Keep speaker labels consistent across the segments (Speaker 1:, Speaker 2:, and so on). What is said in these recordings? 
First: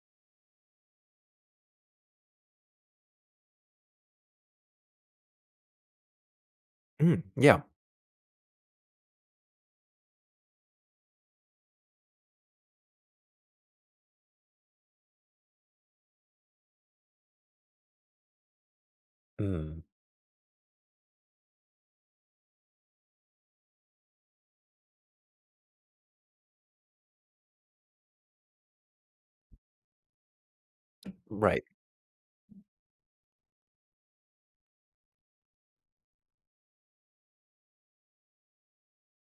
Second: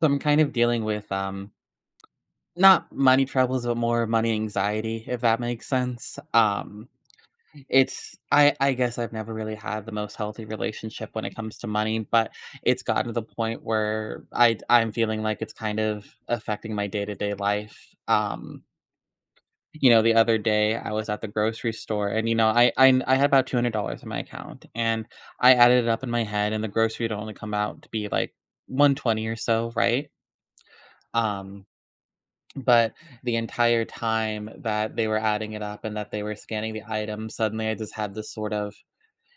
Speaker 1: So I'm kind of dealing with not money troubles, but more money anxiety, if that makes sense.
Speaker 2: Mm, yeah.
Speaker 1: It's I guess I've never really had the most healthy relationship when it comes to money, but it's gotten to the point where I'm feeling like it's kind of affecting my day-to-day life.
Speaker 2: Mm.
Speaker 1: You know, the other day I was at the grocery store and you know, I had about $200 in my account, and I added it up in my head, and the grocery would only come out to be like 120 or so, right?
Speaker 2: Right.
Speaker 1: Um But the entire time that they were adding it up and that they were scanning the item, suddenly I just had this sort of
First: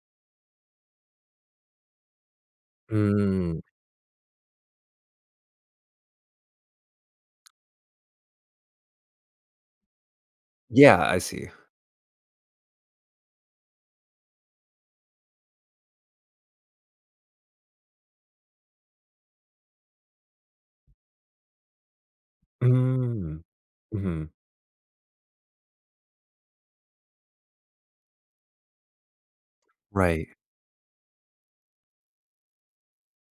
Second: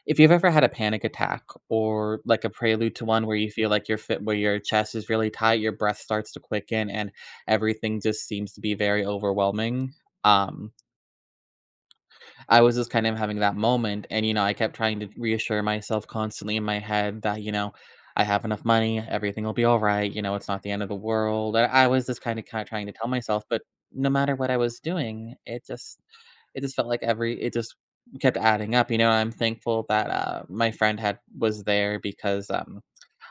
Speaker 1: if you've ever had a panic attack or like a prelude to one where you
Speaker 2: Mm,
Speaker 1: feel like your fit where your chest is really tight, your breath starts to quicken, and everything just seems to be very overwhelming. Um
Speaker 2: yeah, I see.
Speaker 1: I was just kind of having that moment, and, you know, I kept trying to reassure myself constantly in my head that, you know, I have enough money, everything will be all right, you know, it's not the end of the world. I was just kind of trying to tell
Speaker 2: Mm,
Speaker 1: myself, but no
Speaker 2: mhm.
Speaker 1: matter what I was doing, it just felt like every it just kept adding up. You know, I'm thankful that
Speaker 2: Right.
Speaker 1: my friend had was there because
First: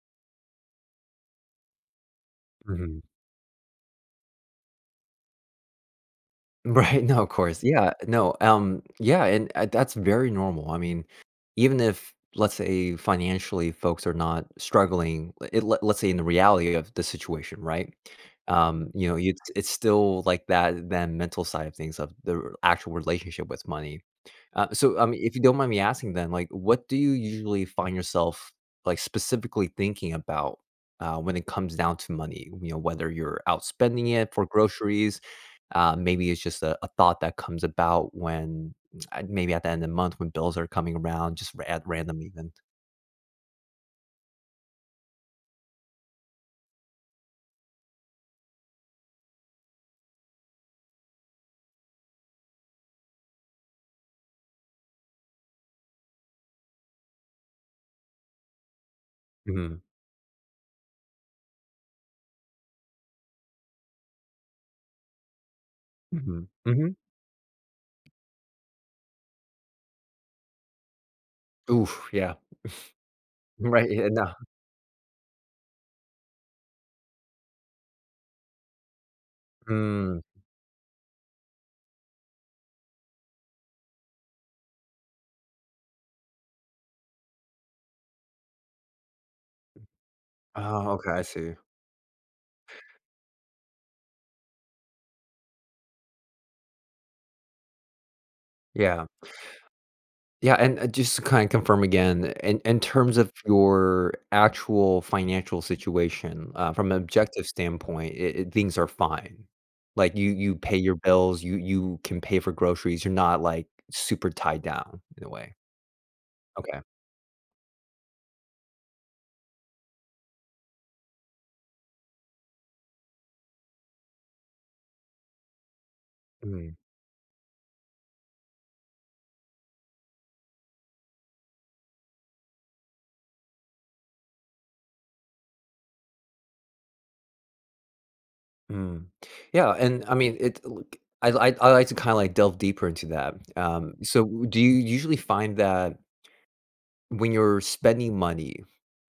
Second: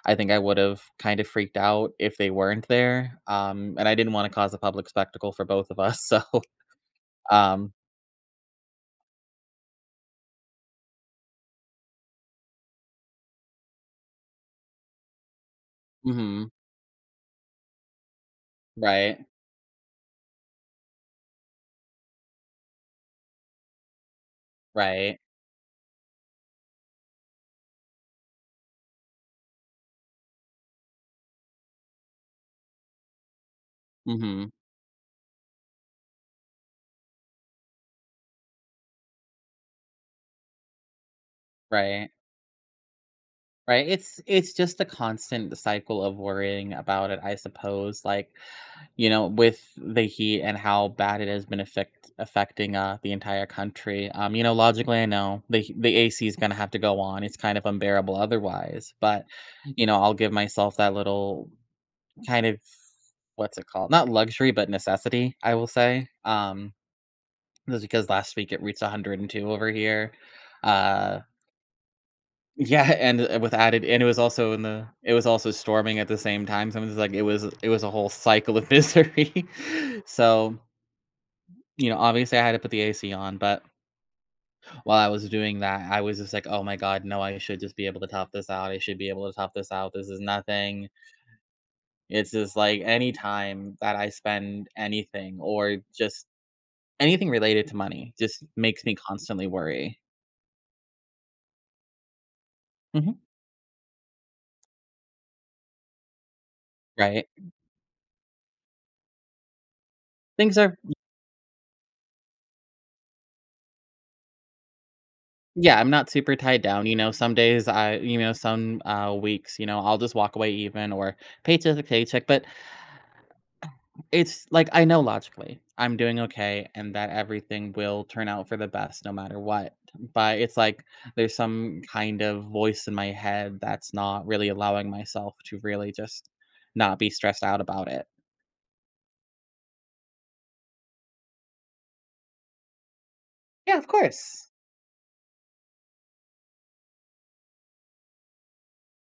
Speaker 1: I think I would have kind of freaked out if they weren't
Speaker 2: Mhm.
Speaker 1: there, and I didn't want to cause a public spectacle for both of us. So,
Speaker 2: Right, no, of course.
Speaker 1: um,
Speaker 2: Yeah, no, yeah, that's very normal. I mean, even if, let's say, financially folks are not struggling, it let's say in the
Speaker 1: mhm,
Speaker 2: reality of the situation, right? You know,
Speaker 1: right,
Speaker 2: it's still like that mental side of things of the r actual relationship with money. I
Speaker 1: right.
Speaker 2: mean, if you don't mind me asking then, like, what do you usually find yourself, like, specifically thinking about, when it comes down to money? You know, whether you're outspending it for
Speaker 1: Mhm.
Speaker 2: groceries, maybe it's just a thought that comes about when maybe at the end of the month when bills are coming around, just at
Speaker 1: Right.
Speaker 2: random even.
Speaker 1: Right. It's just a constant cycle of worrying about it, I suppose. Like, you know, with the heat and how bad it has been affecting the entire country. You know, logically I know the AC is gonna have to go on. It's kind of unbearable otherwise. But,
Speaker 2: Mhm,
Speaker 1: you know, I'll give myself that little kind of what's it called? Not luxury, but necessity, I will say.
Speaker 2: mhm, mhm.
Speaker 1: Just because last week it reached 102 over here. Uh
Speaker 2: Oof, yeah.
Speaker 1: Yeah, and, with added
Speaker 2: Right,
Speaker 1: and it
Speaker 2: yeah,
Speaker 1: was
Speaker 2: no.
Speaker 1: also in the it was also storming at the same time, so it was like it was a whole cycle of misery.
Speaker 2: Mm.
Speaker 1: So, you know, obviously I had to put the AC on, but while I was doing that, I was just like, "Oh my god, no, I should just be able to top this out. I should be able to top this out. This is nothing."
Speaker 2: Oh, okay, I see.
Speaker 1: It's just like any time that I spend anything, or just anything related to money just makes me
Speaker 2: Yeah.
Speaker 1: constantly worry.
Speaker 2: Yeah, and just to kind of confirm again, in
Speaker 1: Mhm,
Speaker 2: terms of your actual financial situation, from an
Speaker 1: right.
Speaker 2: objective standpoint, it- things are fine. Like you
Speaker 1: Things
Speaker 2: pay
Speaker 1: are
Speaker 2: your bills, you can pay for groceries. You're not like super tied down in a way.
Speaker 1: Yeah, I'm not super tied
Speaker 2: Okay.
Speaker 1: down, you know, some days I you know, some, weeks, you know, I'll just walk away even or paycheck to paycheck, but it's like, I know logically I'm doing okay
Speaker 2: Mm.
Speaker 1: and that everything will turn out for the best no matter what, but it's like there's some kind of voice in my head that's not really allowing myself to really just not be stressed out about it.
Speaker 2: Mm. Yeah, and I mean, it look, I like to kinda, like, delve deeper into that.
Speaker 1: Yeah, of
Speaker 2: So w
Speaker 1: course.
Speaker 2: do you usually find that when you're spending money,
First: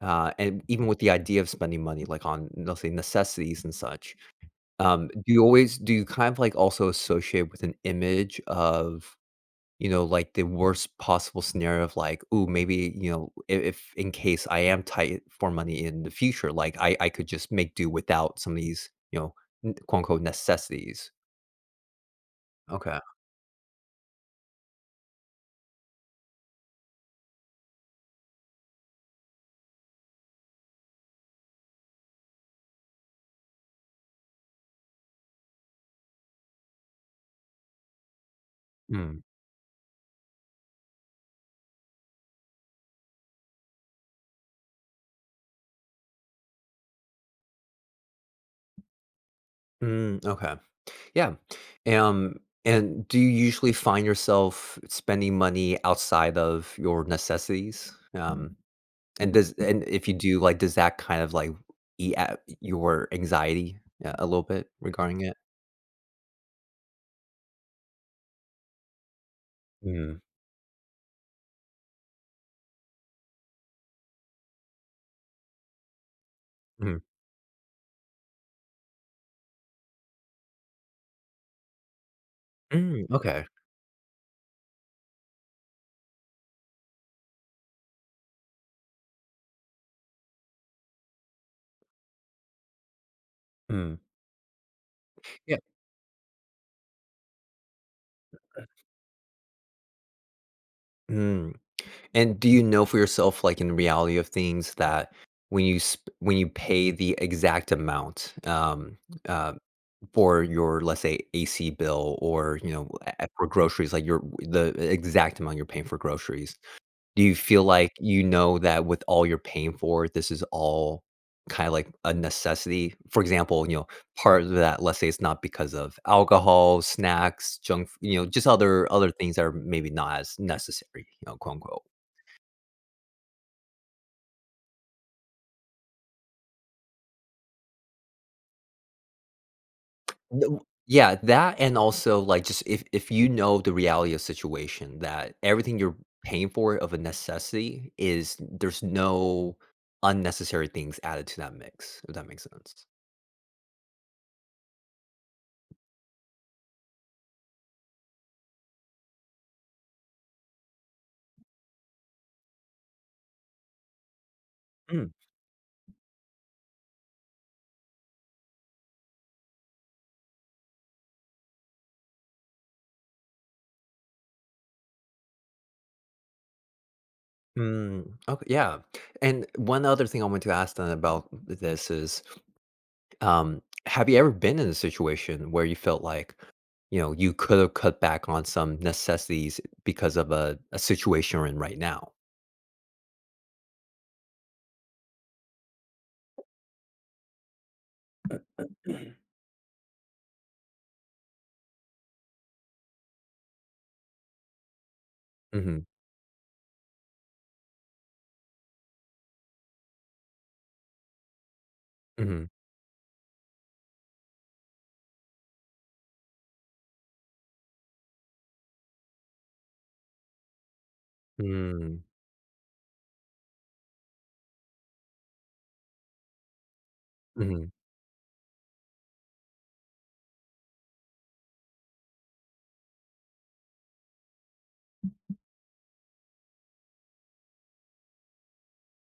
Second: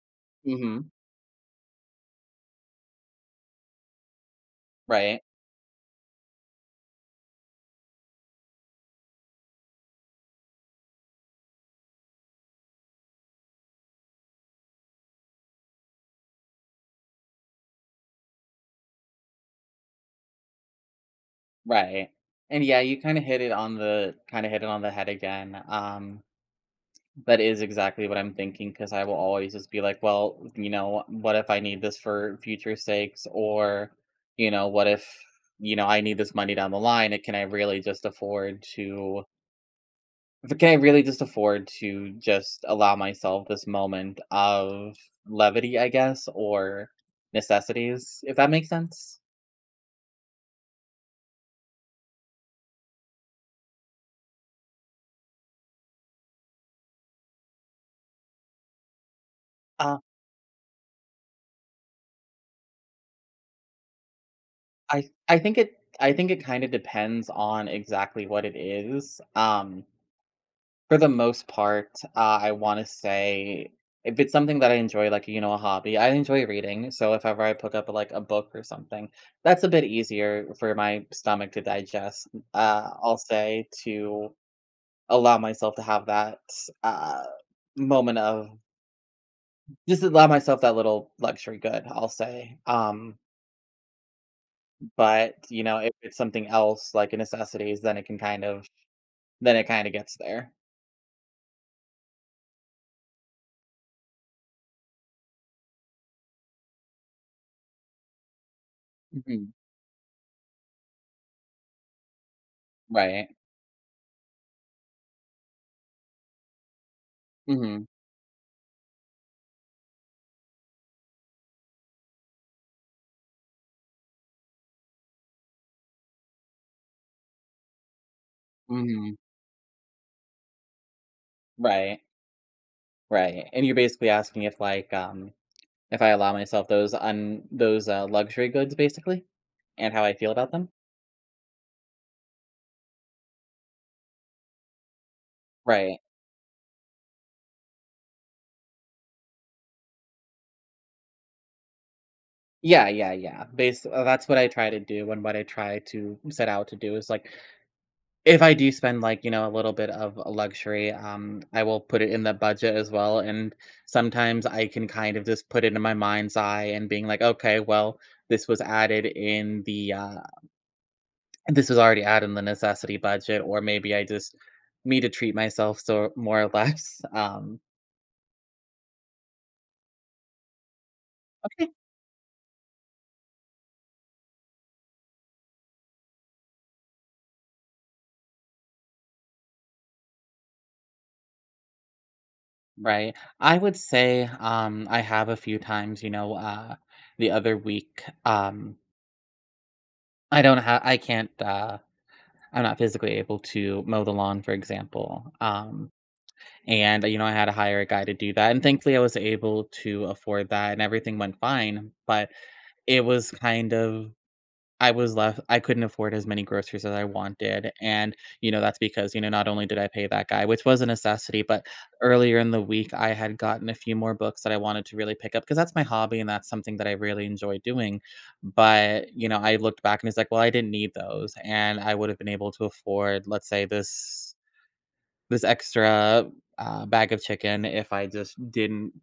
Speaker 2: and even
Speaker 1: Mhm.
Speaker 2: with the idea of spending money, like, on, let's say, necessities and such,
Speaker 1: Right,
Speaker 2: do you kind of, like, also associate with an image of you know, like the worst possible scenario of like, oh, maybe, you know, if in case I am tight for money in the future, like I could just make do without some of these, you know, n quote unquote necessities."
Speaker 1: right, and yeah, you
Speaker 2: Okay.
Speaker 1: kinda hit it on the head again, that is exactly what I'm thinking because I will always just be like, well, you know, what if I need this for future sakes? Or, you know, what if, you know, I need this money down the line? And can I really just afford
Speaker 2: Mm.
Speaker 1: to, can I really just afford to just allow myself this moment of levity, I guess, or necessities, if that makes sense?
Speaker 2: Mm, okay. Yeah. Um, and do you usually find yourself spending money outside of your necessities? And
Speaker 1: Uh,
Speaker 2: if you do, like, does that kind of like eat at your anxiety, a little bit regarding it?
Speaker 1: I think it kind of depends on exactly what it is.
Speaker 2: Mm.
Speaker 1: For the most part, I wanna say if it's something that I enjoy, like, you know, a hobby, I enjoy reading,
Speaker 2: Mm.
Speaker 1: so if ever I pick up, like, a book or something, that's a bit easier for my stomach to digest.
Speaker 2: Mm,
Speaker 1: I'll
Speaker 2: okay.
Speaker 1: say to allow myself to have that, uh, moment of just allow myself that little luxury good, I'll say.
Speaker 2: Mm.
Speaker 1: But,
Speaker 2: Yeah.
Speaker 1: you know, if it's something else, like a necessities, then it can kind of then it kinda gets there.
Speaker 2: Mm. And do you know for yourself, like, in the reality of things that when you pay the exact amount,
Speaker 1: Mhm.
Speaker 2: uh, for your, let's say, AC bill or, you know, a
Speaker 1: Right.
Speaker 2: for groceries, like, your the exact amount you're paying for groceries. Do you feel
Speaker 1: Mhm.
Speaker 2: like you know that with all you're paying for, this is all kinda like a necessity? For example, you know, part of that, let's say it's not because of alcohol, snacks, junk f you know, just other
Speaker 1: Mhm.
Speaker 2: things that are maybe not as necessary, you know, quote, unquote.
Speaker 1: Right. Right, and you're basically asking if, like, if I allow myself those, luxury goods, basically, and how I feel about
Speaker 2: No.
Speaker 1: them?
Speaker 2: Yeah, that and also, like, just if you know the reality of situation that everything you're
Speaker 1: Right.
Speaker 2: paying for of a necessity is there's no unnecessary things added to that mix, if that makes sense.
Speaker 1: Yeah, yeah, yeah, base that's what I try to do and what I try to set out to do is, like, if I do spend, like, you know, a little bit of a luxury, I will put it in the budget as well, and sometimes I can kind of just put it in my mind's eye and being like, "Okay, well, this was added in the, This was already out in the necessity budget, or maybe I just need to treat myself, so more or less,
Speaker 2: Mm, okay, yeah, and one other thing I want to ask then about
Speaker 1: okay.
Speaker 2: this is, um, have you ever been in a situation where you felt like, you know, you could have cut back on some necessities because of a situation you're in right now?
Speaker 1: Right. I would say, I have a few times, you know, the other week, I don't have, I can't, I'm not physically able to mow the lawn, for example.
Speaker 2: Mhm,
Speaker 1: And, you know, I had to hire a guy to do that. And thankfully, I was able to afford that and everything went fine. But
Speaker 2: mhm,
Speaker 1: it was kind of I was left I couldn't afford as many groceries as I wanted, and, you know, that's because, you know, not only did I pay that guy, which was a necessity, but
Speaker 2: mm,
Speaker 1: earlier in the week, I had gotten a few more books that I wanted to really pick up because that's my hobby and that's something that I really enjoy
Speaker 2: mhm,
Speaker 1: doing, but, you know, I looked back and it's like, "Well, I didn't need those," and I would have been able to afford, let's say, this extra, bag of chicken if I just didn't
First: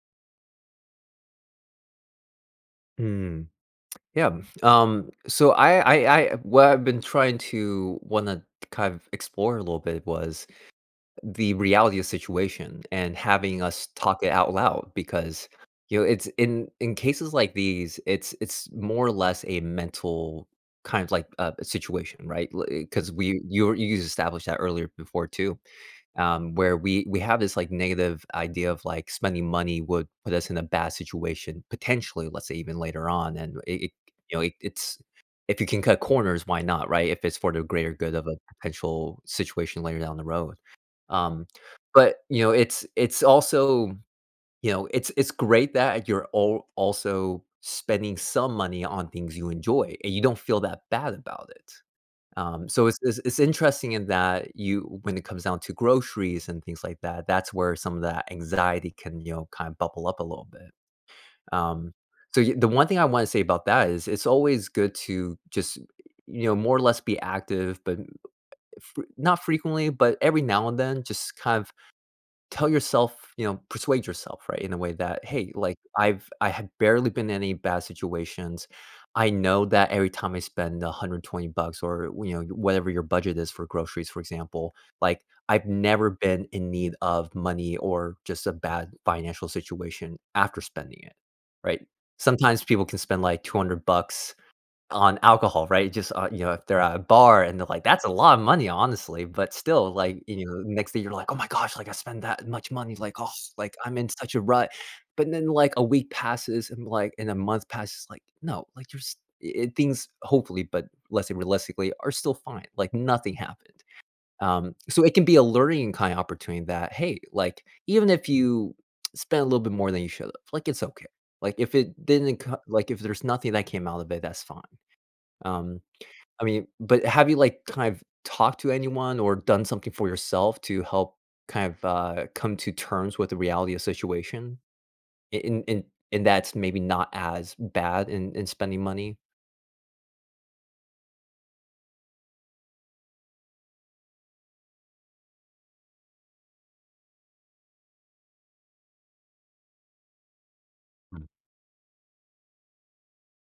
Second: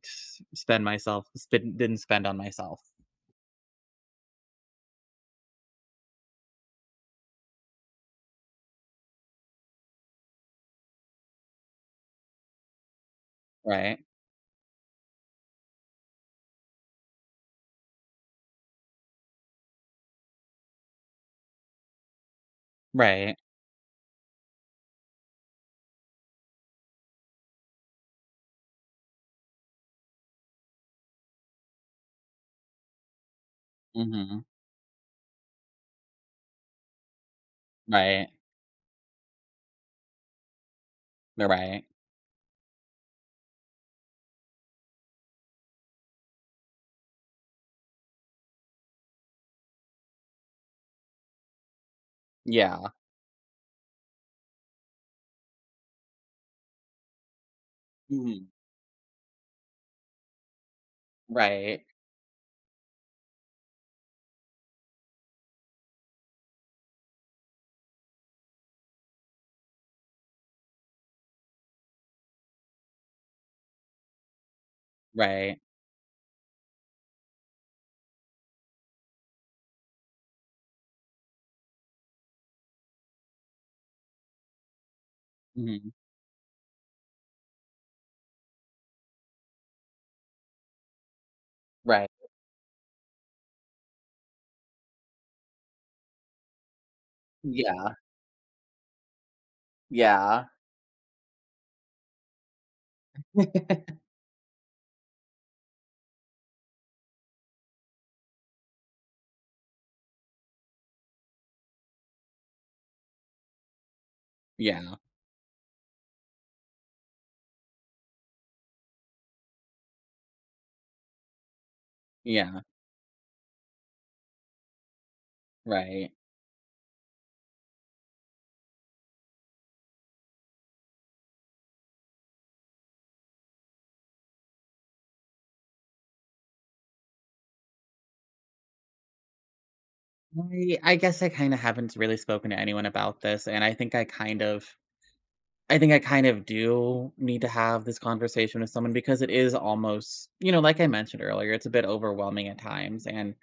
Speaker 1: spend myself spend didn't spend on myself,
Speaker 2: mm. Yeah, so I what I've been trying to wanna kind of explore a little bit was the reality of the situation and having us
Speaker 1: right?
Speaker 2: talk it out loud because you know it's in cases like these it's more or less a mental kind of like situation right because
Speaker 1: Right.
Speaker 2: we you established that earlier before too, where we have this like negative idea of like spending money would put us in a bad situation potentially let's say even later on and it you know
Speaker 1: Mhm.
Speaker 2: it's if you can cut corners why not right if it's for the greater good of
Speaker 1: Right.
Speaker 2: a potential situation later down the road, um,
Speaker 1: Right.
Speaker 2: but you know it's also you know it's great that you're all also spending some money on things you enjoy and you don't feel that bad about it, so
Speaker 1: Yeah.
Speaker 2: it's interesting in that you when it comes down to groceries and things like that, that's where some of that
Speaker 1: Mhm.
Speaker 2: anxiety can, you know, kind of bubble up a little bit.
Speaker 1: Right.
Speaker 2: Um, so the one thing I want to say about that is it's always good to just you know more or less be active, but not frequently, but every now and then, just kind of tell yourself, you know, persuade yourself, right, in a way that, "Hey,
Speaker 1: Right.
Speaker 2: like, I have barely been in any bad situations. I know that every time I spend 120 bucks or, you know, whatever your budget is for groceries, for example, like, I've
Speaker 1: Mhm.
Speaker 2: never been in need of money or just a bad financial situation after spending it," right?
Speaker 1: Right.
Speaker 2: Sometimes people can spend, like, 200 bucks on alcohol, right? Just, you know, if they're at a bar and they're like,
Speaker 1: Yeah.
Speaker 2: "That's a lot of money, honestly," but still, like, you
Speaker 1: Yeah.
Speaker 2: know, next day you're like, "Oh my gosh, like, I spend that much money, like, oh, like, I'm in such a rut." But then, like, a week passes and, a month passes, like, no, like, you're s eh, things hopefully, but let's say realistically, are still fine, like, nothing happened.
Speaker 1: Yeah.
Speaker 2: So it can be a learning kind of opportunity that, hey, like, even if you spend a little bit more than you should have, like, it's okay. Like, if it didn't co
Speaker 1: Yeah.
Speaker 2: like, if there's nothing that came out of it, that's fine. Um,
Speaker 1: Right.
Speaker 2: I mean, but have you, like, kind of talked to anyone or done something for yourself to help kind of, come to terms with the reality of situation? A and that's maybe not as bad in spending money?
Speaker 1: I guess I kinda haven't really spoken to anyone about this, and I think I kind of do need to have this conversation with someone because it is almost you know, like I mentioned
Speaker 2: Mm.
Speaker 1: earlier, it's a bit overwhelming at times, and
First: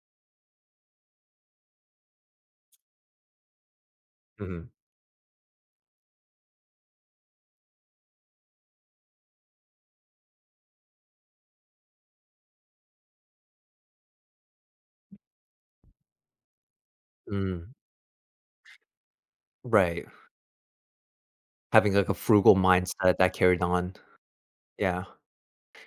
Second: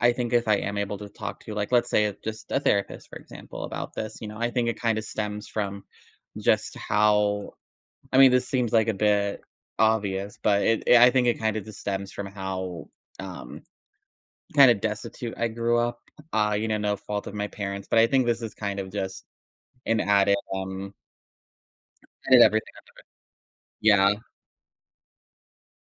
Speaker 1: I think if I am able to talk to, like, let's say, just a therapist, for example, about this, you know, I think
Speaker 2: Mhm.
Speaker 1: it kinda stems from just how I mean, this seems like a bit obvious, but it I think it kind of just stems from how um kind of destitute I grew up. You know, no fault of my
Speaker 2: Mm.
Speaker 1: parents, but I think this is kind of just an
Speaker 2: Right.
Speaker 1: added
Speaker 2: Having, like, a
Speaker 1: added
Speaker 2: frugal
Speaker 1: everything.
Speaker 2: mindset that carried on.
Speaker 1: Yeah.
Speaker 2: Yeah.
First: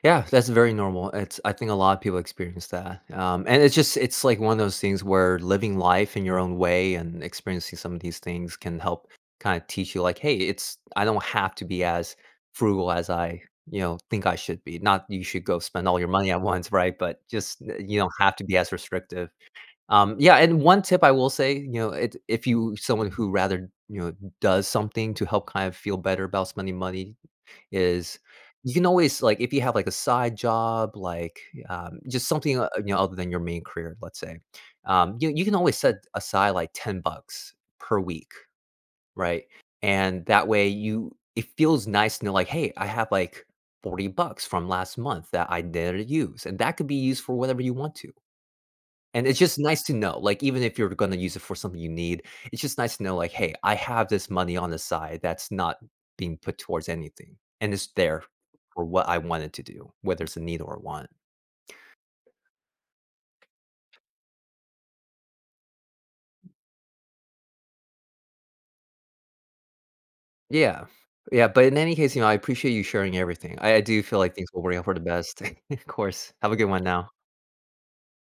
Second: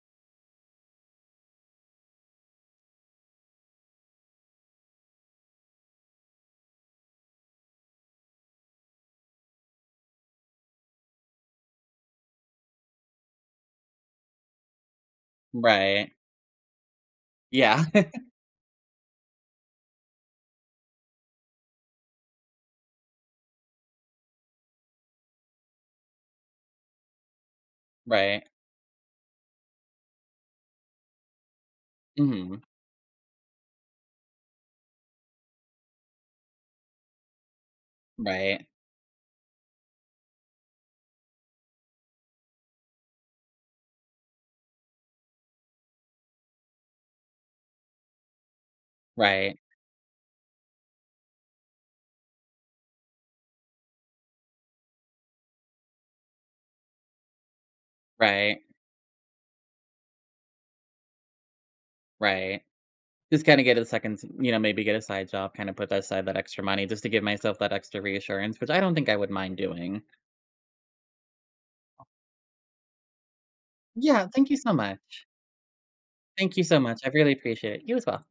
Speaker 2: Yeah, that's very normal. It's I think a lot of people experience that, and it's just it's like one of those things where living life in your own way and experiencing some of these things can help kind of teach you, like, hey, it's I don't have to be as frugal as I you know think I should be. Not you should go spend all your
Speaker 1: Right.
Speaker 2: money at once, right? But just
Speaker 1: Yeah.
Speaker 2: you don't have to be as restrictive. Yeah, and one tip I will say, you know, if you someone who rather you know does something to help kind of feel better about spending money is
Speaker 1: Right.
Speaker 2: you can always like, if you have, like, a side job, like, just something,
Speaker 1: Hmm.
Speaker 2: you know, other than your main career, let's say, you can always set aside, like, 10 bucks per week,
Speaker 1: Right.
Speaker 2: right? And that way you it feels nice to know, like, "Hey, I have, like, 40 bucks from last month that I didn't use," and that could be used for whatever you want to. And it's
Speaker 1: Right.
Speaker 2: just nice to know, like, even if you're gonna use it for something you need, it's just nice to know, like, "Hey, I have this money on the side that's not being put towards anything, and it's there
Speaker 1: Right.
Speaker 2: for what I wanted to do, whether it's a need or a want."
Speaker 1: Right. Just kind of get a second, you know, maybe get a side job, kind of put aside that extra money just to give myself that extra reassurance, which I don't think I would mind doing.
Speaker 2: Yeah. Yeah, but in any case, you know, I appreciate you sharing everything. I do feel
Speaker 1: Yeah,
Speaker 2: like things
Speaker 1: thank you
Speaker 2: will
Speaker 1: so
Speaker 2: work out for the
Speaker 1: much.
Speaker 2: best. Of course. Have a
Speaker 1: Thank you
Speaker 2: good
Speaker 1: so
Speaker 2: one
Speaker 1: much.
Speaker 2: now.
Speaker 1: I really appreciate it. You as well.